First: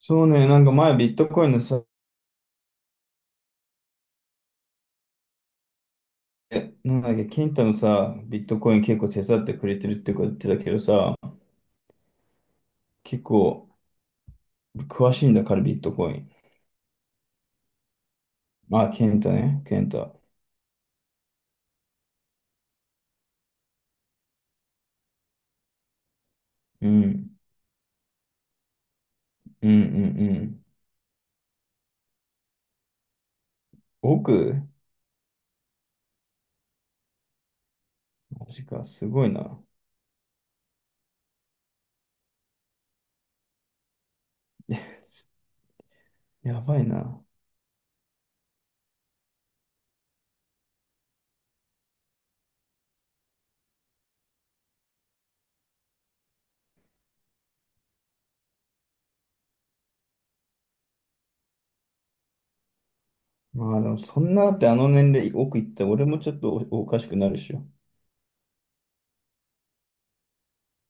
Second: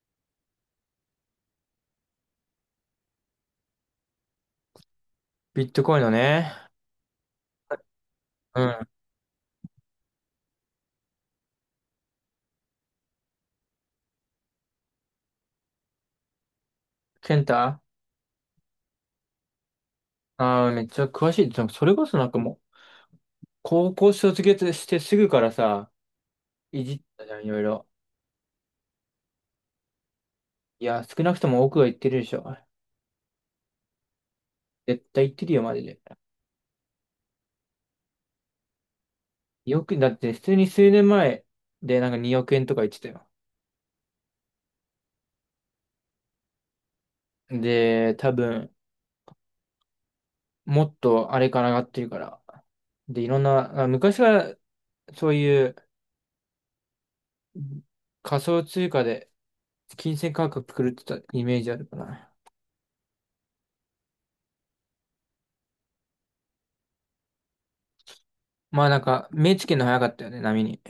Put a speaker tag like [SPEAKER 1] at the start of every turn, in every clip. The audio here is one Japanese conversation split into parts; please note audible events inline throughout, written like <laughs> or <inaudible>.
[SPEAKER 1] そうね、なんか前ビットコインのさ、
[SPEAKER 2] ビットコインのね。
[SPEAKER 1] なんだっけ、ケンタのさ、ビット
[SPEAKER 2] う
[SPEAKER 1] コイン
[SPEAKER 2] ん。
[SPEAKER 1] 結構手伝ってくれてるってこと言ってたけどさ、結構詳しいんだからビットコイン。
[SPEAKER 2] ケンタ。
[SPEAKER 1] まあ、ケンタね、ケンタ。
[SPEAKER 2] めっちゃ詳しい。でもそれこそなんかもう、高校卒業してすぐからさ、い
[SPEAKER 1] う
[SPEAKER 2] じった
[SPEAKER 1] ん、
[SPEAKER 2] じゃん、いろいろ。
[SPEAKER 1] うん、うん、うん。
[SPEAKER 2] いや、少なくとも奥は言ってるでしょ。
[SPEAKER 1] 億。
[SPEAKER 2] 絶対言ってるよ、マジで。
[SPEAKER 1] マジか、すごいな。
[SPEAKER 2] よく、だって普通に数年前でなんか2億円とか言ってたよ。
[SPEAKER 1] <laughs> やばいな。
[SPEAKER 2] で、多分、もっとあれから上がってるから。で、いろんな、昔からそういう仮想通貨で金銭価格狂ってたイメージあるかな。
[SPEAKER 1] まあでもそんなだってあの年齢億いったら俺もちょっとおかしくなるでしょ。
[SPEAKER 2] まあなんか、目つけるの早かったよね、波に。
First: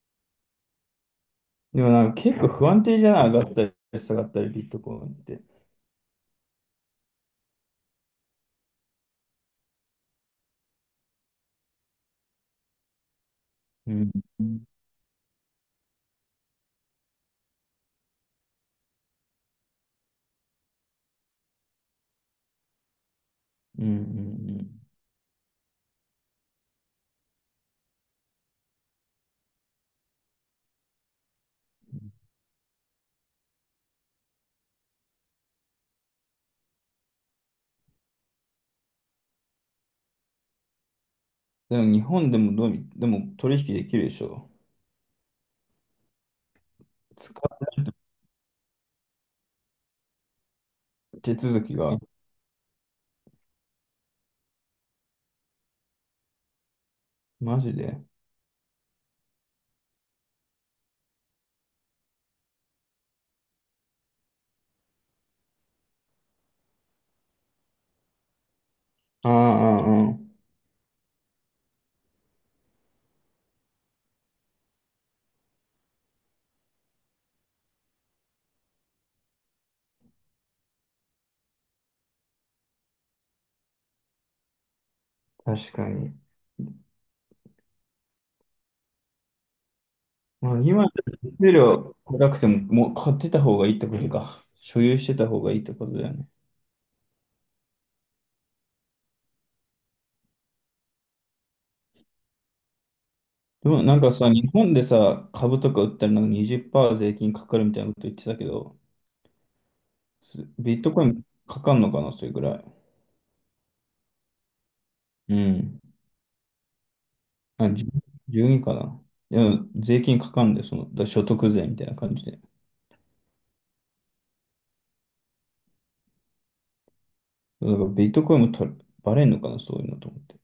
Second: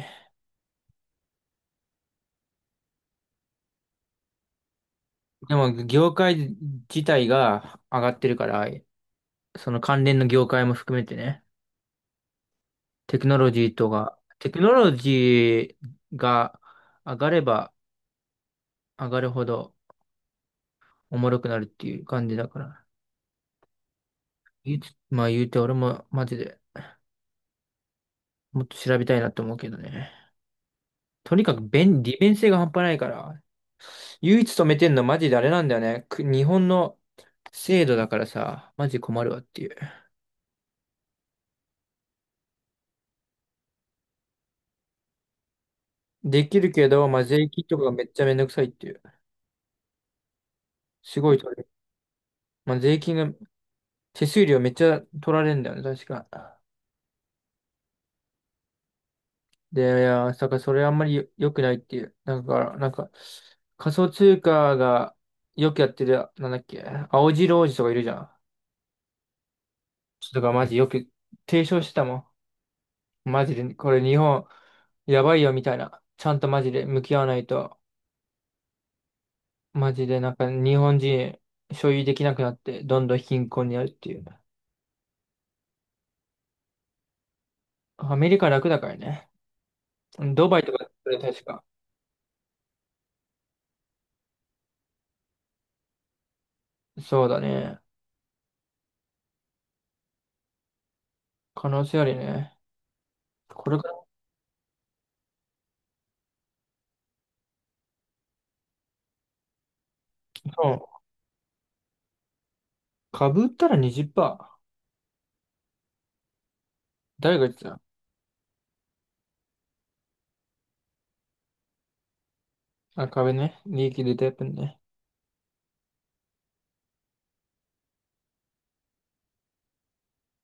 [SPEAKER 1] でもなんか結構不安定じゃない？上がったり下がったりビットコインって。
[SPEAKER 2] でも、業界自体が上がってるから、その関連の業界も含めてね、テクノロジーと
[SPEAKER 1] うん、
[SPEAKER 2] か、
[SPEAKER 1] う
[SPEAKER 2] テク
[SPEAKER 1] ん、
[SPEAKER 2] ノロジーが上がれば上がるほどおもろくなるっていう感じだから。
[SPEAKER 1] うん、う
[SPEAKER 2] 言
[SPEAKER 1] ん。
[SPEAKER 2] うつまあ言うて俺もマジでもっと調べたいなと思うけどね。とにかく利便性が半端ないから、唯一止めてんのマジであれなんだよね。日本の制度だからさ、マジ困るわっていう。
[SPEAKER 1] でも日本でもどうみでも取引できるでしょ。
[SPEAKER 2] できるけど、まあ税金
[SPEAKER 1] 使
[SPEAKER 2] とかがめっちゃめんどくさいっていう。す
[SPEAKER 1] う
[SPEAKER 2] ご
[SPEAKER 1] 手
[SPEAKER 2] いと
[SPEAKER 1] 続きが、
[SPEAKER 2] まあ、税金が、手数料めっちゃ取られるんだよね、確か。
[SPEAKER 1] マジで。
[SPEAKER 2] で、いや、だからそれあんまり良くないっていう。なんか、仮想通貨がよくやってる、なんだっけ、青白王子とかいるじゃん。
[SPEAKER 1] ああ、ああ、あ
[SPEAKER 2] ちょっとマジよく提唱してたもん。マジで、これ日本、やばいよみたいな。ちゃんとマジで向き合わないと、マジでなんか日本人所有できなくなって、どんどん貧困になるっていう。
[SPEAKER 1] あ、確かに。
[SPEAKER 2] アメリカ楽だからね。ド
[SPEAKER 1] ま
[SPEAKER 2] バ
[SPEAKER 1] あ、
[SPEAKER 2] イと
[SPEAKER 1] 今、
[SPEAKER 2] か、確
[SPEAKER 1] 手
[SPEAKER 2] か。
[SPEAKER 1] 料高くても、もう買ってた方がいいってことか。所有してた方がいいってことだよね。
[SPEAKER 2] そうだね。可能性あるね。
[SPEAKER 1] で
[SPEAKER 2] これが、
[SPEAKER 1] もなんかさ、日本でさ、株とか売ったらなんか20%税金かかるみたいなこと言ってたけど、
[SPEAKER 2] そ
[SPEAKER 1] ビット
[SPEAKER 2] う。
[SPEAKER 1] コインかかんのかな、それぐらい。
[SPEAKER 2] 株売ったら20%。
[SPEAKER 1] うん。
[SPEAKER 2] 誰が言って
[SPEAKER 1] あ、
[SPEAKER 2] た？
[SPEAKER 1] 10 12かな。いや、税金かかんで、その、所得税みたいな感じで。
[SPEAKER 2] 株ね。利益出たやつね。
[SPEAKER 1] なんかビットコインもとバレんのかな、そういうのと思って。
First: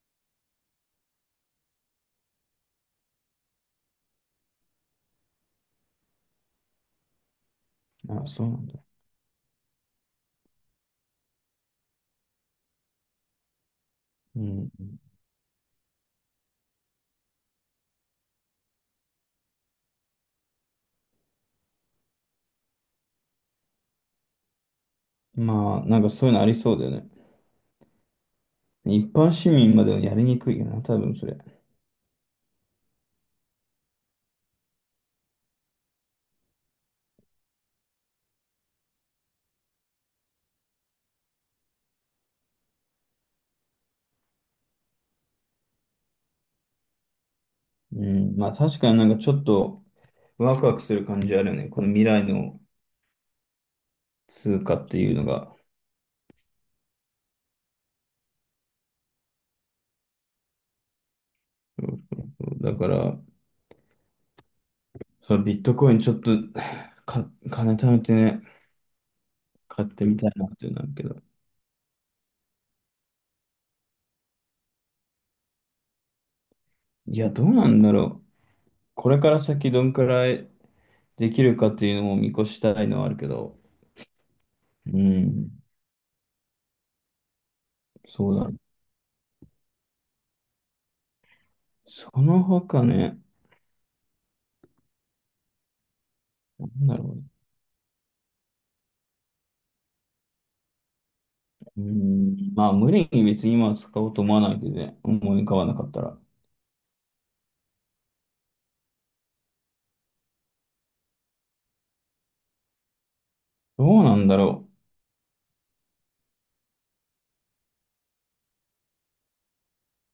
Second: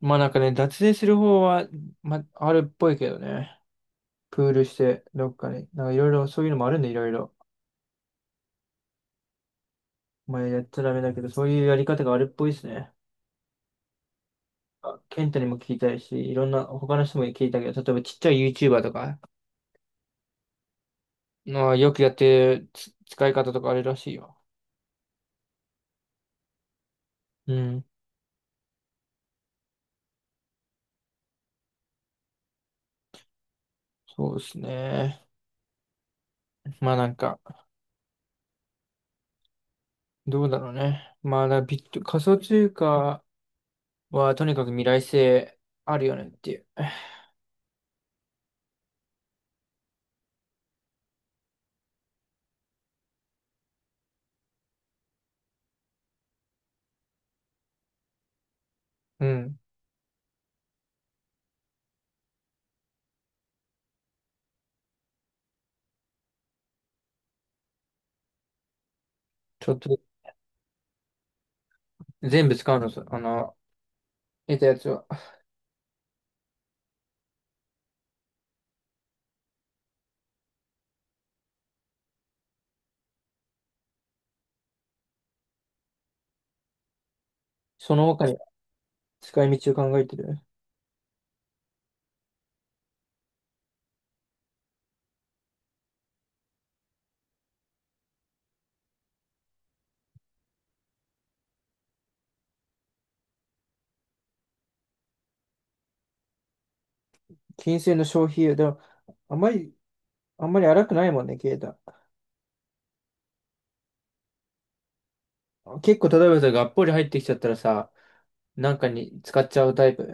[SPEAKER 2] まあなんかね、脱税する方は、まあ、あるっぽいけどね。プールして、どっかに。なんかいろいろ、そういうのもあるんで、いろいろ。
[SPEAKER 1] あ、そうなんだ。
[SPEAKER 2] まあやっちゃダメだけど、そういうやり方があるっぽいですね。
[SPEAKER 1] うん。
[SPEAKER 2] ケンタにも聞いたいし、いろんな、他の人も聞いたけど、例えばちっちゃい YouTuber とか、まあ、よくやってる使い方とかあるらしいよ。
[SPEAKER 1] まあ、なんかそういうのありそうだよね。
[SPEAKER 2] うん。
[SPEAKER 1] 一般市民まではやりにくいよな、多分それ。
[SPEAKER 2] そうですね。まあなんか、どうだろうね。まあだビット、仮想通貨、は、とにかく未来性あるよねっていう。
[SPEAKER 1] うん。まあ確かになんかちょっとワクワクする感じあるよね。この未来の通貨っていうのが。
[SPEAKER 2] うん。
[SPEAKER 1] そうそうそうだから、そのビットコインちょっとか、金貯めてね、
[SPEAKER 2] ちょっ
[SPEAKER 1] 買っ
[SPEAKER 2] と、
[SPEAKER 1] てみたいなってなるけど。
[SPEAKER 2] 全部使うのさ、得たやつは。
[SPEAKER 1] いや、どうなんだろう。これから先どんくらいできるかっていうのも見越したいのはあるけど。うん。
[SPEAKER 2] その他
[SPEAKER 1] そう
[SPEAKER 2] に
[SPEAKER 1] だね。
[SPEAKER 2] 使い道を考えてる。
[SPEAKER 1] その他ね、なんだろうね、うーまあ、無理に別に今は使おうと思わないけどね、思い浮かばなかったら。
[SPEAKER 2] 金銭の消費でも、あんまり、あんまり、荒くないもんね、ケイタ。
[SPEAKER 1] どうなんだろ
[SPEAKER 2] 結構、例えばさ、がっぽり入ってきちゃったらさ、なんかに使っちゃうタイプ。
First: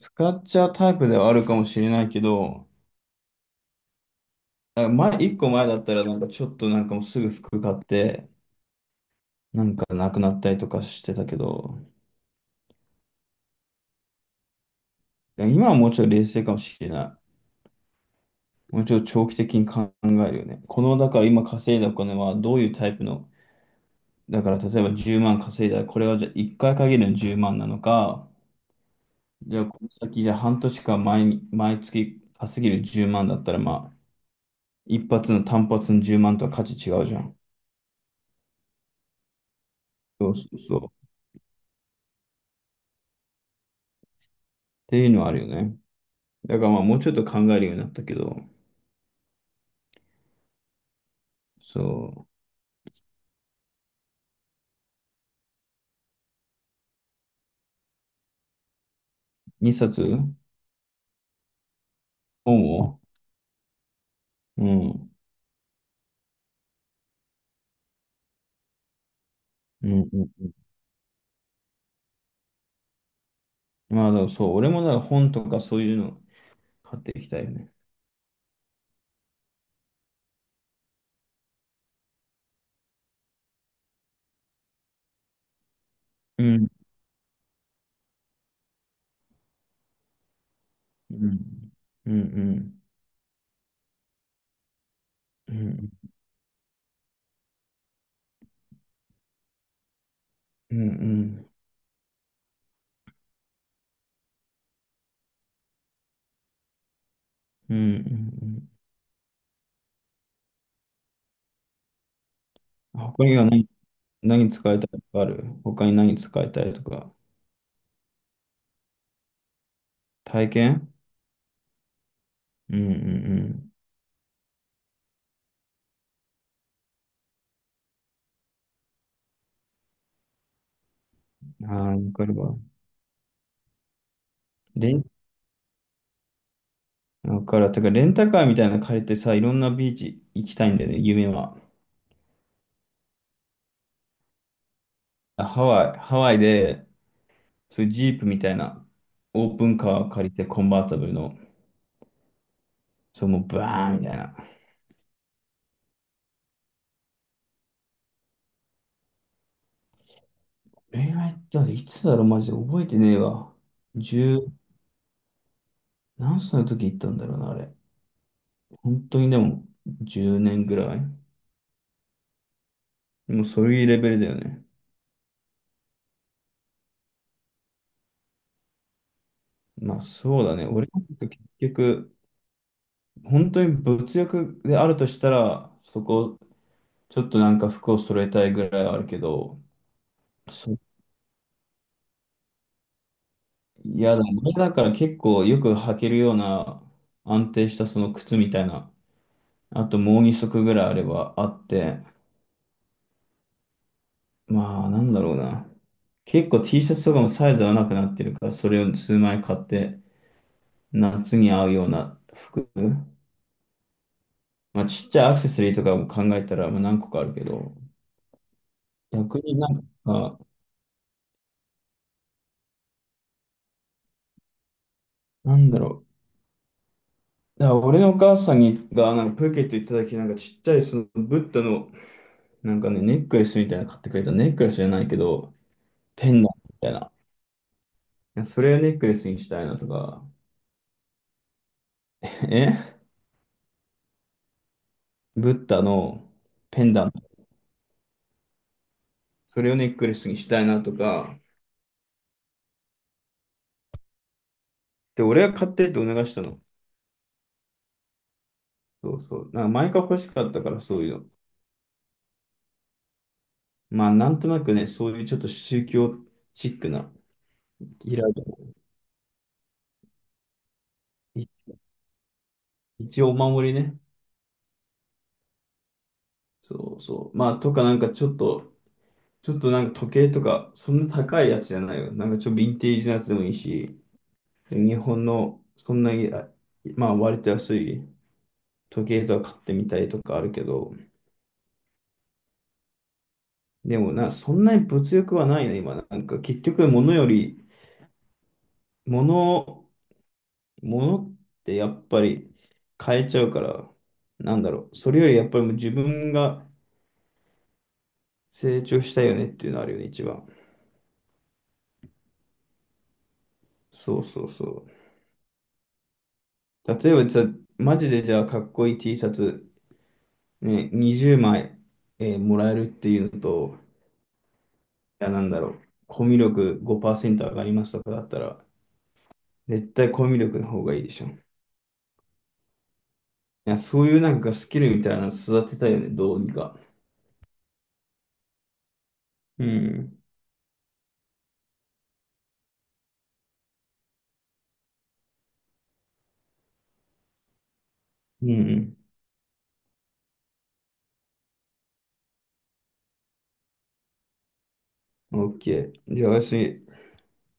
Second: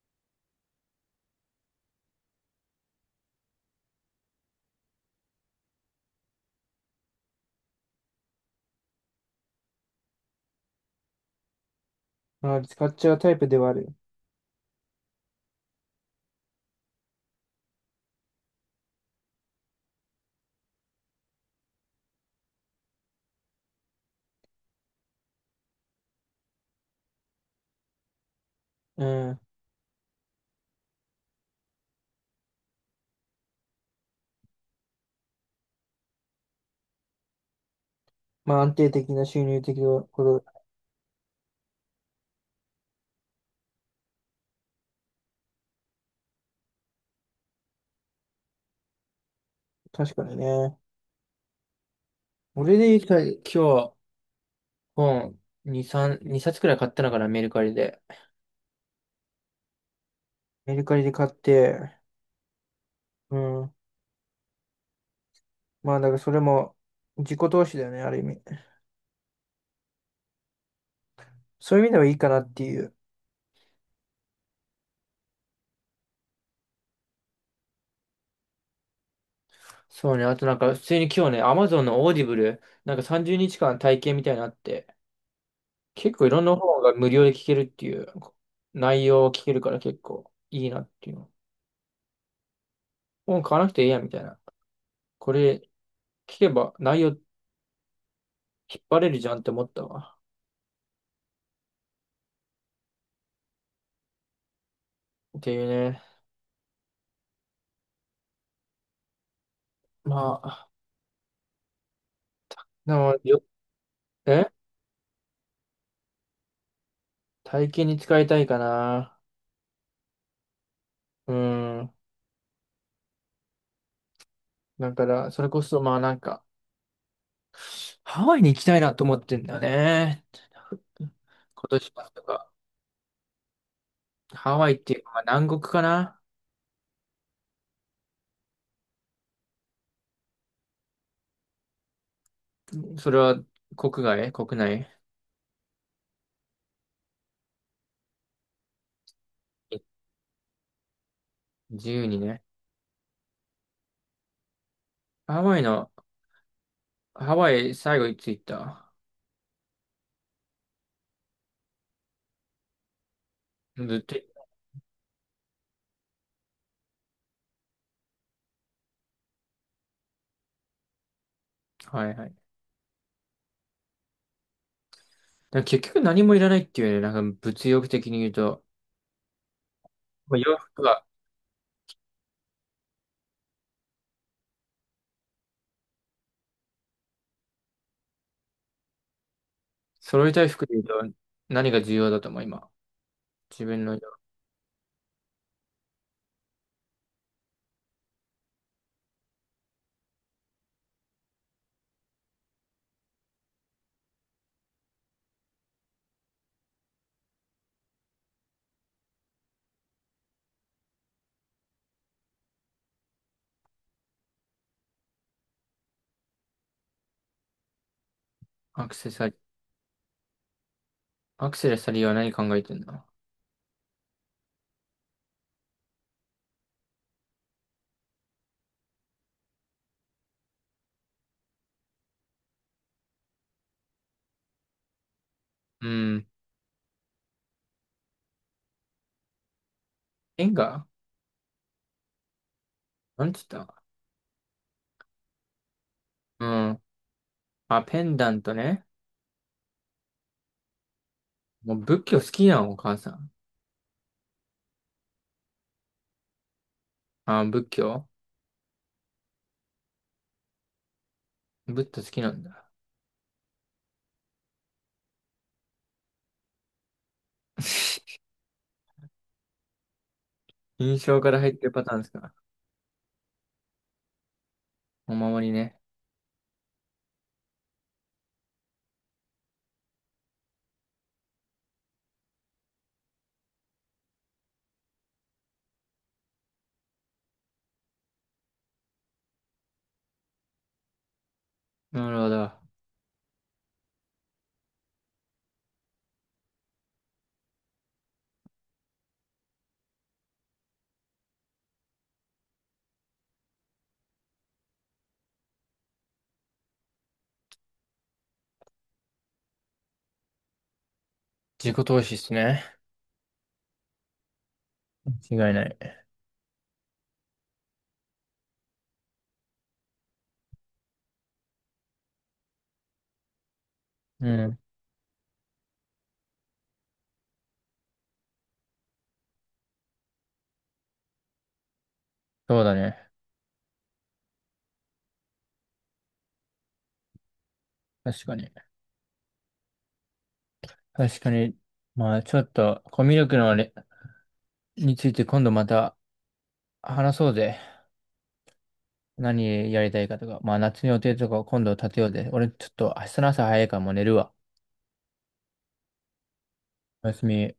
[SPEAKER 1] う。使っちゃうタイプではあるかもしれないけど、あ、前、一個前だったら、なんかちょっとなんかもうすぐ服買って、なんかなくなったりとかしてたけど、
[SPEAKER 2] あ、使っちゃうタイプではある。
[SPEAKER 1] 今はもうちょい冷静かもしれない。もうちょい長期的に考えるよね。この、だから今稼いだお金はどういうタイプの、だから例えば10万稼いだら、これはじゃあ1回限りの10万なのか、
[SPEAKER 2] うん。
[SPEAKER 1] じゃあ、この先、じゃあ半年間毎、毎月稼げる10万だったら、まあ、一発の単発の10万とは価値違うじゃん。
[SPEAKER 2] まあ、安定的な収入的なこ
[SPEAKER 1] そうそうそう。っていうのはあるよね。だからまあ、もうちょっと考えるようになったけど、
[SPEAKER 2] と、確かにね。
[SPEAKER 1] そ
[SPEAKER 2] 俺で言ったら、今日、本、2、3、2冊くらい買ったのかな、メルカリで。
[SPEAKER 1] う、2冊
[SPEAKER 2] メルカリで買って、
[SPEAKER 1] 本を、
[SPEAKER 2] うん。
[SPEAKER 1] うん、うん、
[SPEAKER 2] まあ、だからそれも自己投資だよね、ある意味。
[SPEAKER 1] うん。うん。
[SPEAKER 2] そういう意味ではいいかなっていう。
[SPEAKER 1] まあ、でもそう、俺もだから本とかそういうの買っていきたいよね。
[SPEAKER 2] そうね。あとなんか、普通に今日ね、Amazon のオーディブル、なんか30日間体験みたいなのあって、結構いろ
[SPEAKER 1] う
[SPEAKER 2] んな
[SPEAKER 1] ん、
[SPEAKER 2] 本が無料で聞けるっていう、内容を聞けるから結構いいなってい
[SPEAKER 1] う
[SPEAKER 2] うの。
[SPEAKER 1] ん、うん、うん、
[SPEAKER 2] 本買わなくていいやみたいな。こ
[SPEAKER 1] う
[SPEAKER 2] れ
[SPEAKER 1] ん、
[SPEAKER 2] 聞けば内容引っ張れるじゃんって思ったわ。
[SPEAKER 1] うん、うん、
[SPEAKER 2] っていうね。
[SPEAKER 1] うん。うん。
[SPEAKER 2] まあ、でも、
[SPEAKER 1] 他には何、
[SPEAKER 2] え
[SPEAKER 1] 何使いたいとかある？他に何使いたいとか。
[SPEAKER 2] 体験に使いたいかな。
[SPEAKER 1] 体験。
[SPEAKER 2] うん。
[SPEAKER 1] うん、うん、
[SPEAKER 2] だから、それこそまあなんか、ハワイに行きたいなと思ってんだよね。
[SPEAKER 1] う
[SPEAKER 2] 今
[SPEAKER 1] ん。
[SPEAKER 2] 年
[SPEAKER 1] あ
[SPEAKER 2] 末
[SPEAKER 1] あ、わ
[SPEAKER 2] と
[SPEAKER 1] かる
[SPEAKER 2] か。
[SPEAKER 1] わ。
[SPEAKER 2] ハワイって
[SPEAKER 1] レ
[SPEAKER 2] いう
[SPEAKER 1] ン、
[SPEAKER 2] か、まあ南国かな。
[SPEAKER 1] わかるわ。てか、レンタカーみたいなの借りてさ、いろんなビーチ行きたいんだよね、夢は。
[SPEAKER 2] それは国外国内？
[SPEAKER 1] あ、ハワイ、ハワイで、そういうジープみたいな、オープン
[SPEAKER 2] え
[SPEAKER 1] カーを借りて、コンバータブルの、
[SPEAKER 2] 自由にね。
[SPEAKER 1] そう、もうバーンみたいな。
[SPEAKER 2] ハワイの、ハワイ最後いつ行った？
[SPEAKER 1] 恋愛っていつだろう、マジで覚えてねえわ。
[SPEAKER 2] ずっと行
[SPEAKER 1] 十、
[SPEAKER 2] っ
[SPEAKER 1] 何歳の時行ったんだろうな、あれ。本当にでも、10年ぐらい。
[SPEAKER 2] た。はいはい。だか
[SPEAKER 1] でもそういうレベルだよね。
[SPEAKER 2] ら結局何もいらないっていうね、なんか物欲的に言うと、
[SPEAKER 1] まあ
[SPEAKER 2] まあ、
[SPEAKER 1] そう
[SPEAKER 2] 洋
[SPEAKER 1] だね。
[SPEAKER 2] 服
[SPEAKER 1] 俺の
[SPEAKER 2] が、
[SPEAKER 1] 時結局、本当に物欲であるとしたら、そこ、ちょっとなんか服を揃えたいぐらいはあるけど、
[SPEAKER 2] 揃いたい服で
[SPEAKER 1] そ、
[SPEAKER 2] 言うと何が重要だと思う、今。自分の。
[SPEAKER 1] 嫌だ。だから結構よく履けるような安定したその靴みたいな、あともう2足ぐらいあればあって、まあなんだろうな。結構 T シャツとかもサイズ合わなくなってるから、それを数枚買って、夏に合うような服。まあちっちゃいアクセサリーとかも考えたら、まあ何個かあるけど、
[SPEAKER 2] アクセサリ
[SPEAKER 1] 逆
[SPEAKER 2] ー、
[SPEAKER 1] になんか、
[SPEAKER 2] アクセサリーは何考えてんの？
[SPEAKER 1] なんだろう。だから俺のお母さんにがなんかプーケット行った時なんかちっちゃいそのブッダのなんかねネックレスみたいなの買ってくれた、ネックレスじゃないけど
[SPEAKER 2] うん。
[SPEAKER 1] ペンダントみたいな。いや、それをネックレスにしたいなとか、
[SPEAKER 2] ペンが
[SPEAKER 1] <laughs> え
[SPEAKER 2] なんつった？
[SPEAKER 1] ブッダの
[SPEAKER 2] うん。
[SPEAKER 1] ペンダント、
[SPEAKER 2] まあ、ペンダントね。
[SPEAKER 1] それをネックレスにしたいなとか、
[SPEAKER 2] もう仏教好きなのお母さん。
[SPEAKER 1] で、俺が買ってって促したの。
[SPEAKER 2] 仏教。
[SPEAKER 1] そうそう。なんか前から欲しかったからそういうの。
[SPEAKER 2] 仏教好きなんだ。
[SPEAKER 1] まあなんとなくね、そういうちょっと宗教チックな、イラ
[SPEAKER 2] <laughs> 印象から入っ
[SPEAKER 1] い
[SPEAKER 2] てるパターンですか。
[SPEAKER 1] 一応お守りね。
[SPEAKER 2] お守りね。
[SPEAKER 1] そうそう。まあとかなんかちょっとなんか時計とか、そんな高いやつじゃないよ。なんかちょっとヴィンテージのやつでもいいし、日本のそんなに、まあ割と安い時計とか買ってみたいとかあるけど、
[SPEAKER 2] なるほど。
[SPEAKER 1] でもな、そんなに物欲はないね、今。なんか結局物より、物、物ってやっぱり変えちゃうから、なんだろう。それよりやっぱりもう自分が成長したいよねっていうのあるよね、一番。
[SPEAKER 2] 自己投資っすね。
[SPEAKER 1] そうそうそう。
[SPEAKER 2] 間違いない。
[SPEAKER 1] 例えばじゃあマジでじゃあかっこいい T シャツね、20枚、もらえるっていうのと、
[SPEAKER 2] うん。
[SPEAKER 1] いや、なんだろう、コミュ力5%上がりますとかだったら、絶対コミュ力の方がいいでしょ。い
[SPEAKER 2] そうだね。
[SPEAKER 1] や、そういうなんかスキルみたいなの育てたいよね、どうにか。
[SPEAKER 2] 確かに。
[SPEAKER 1] うん。
[SPEAKER 2] 確かに。まあ、ちょっと、コミュ力のあれについて今度また話そうぜ。
[SPEAKER 1] うん。
[SPEAKER 2] 何やりたいかとか。まあ、夏の予定とかを今度立てようぜ。俺ちょっと明日の朝早いからもう寝るわ。
[SPEAKER 1] OK。じゃあ、私、
[SPEAKER 2] おやすみ。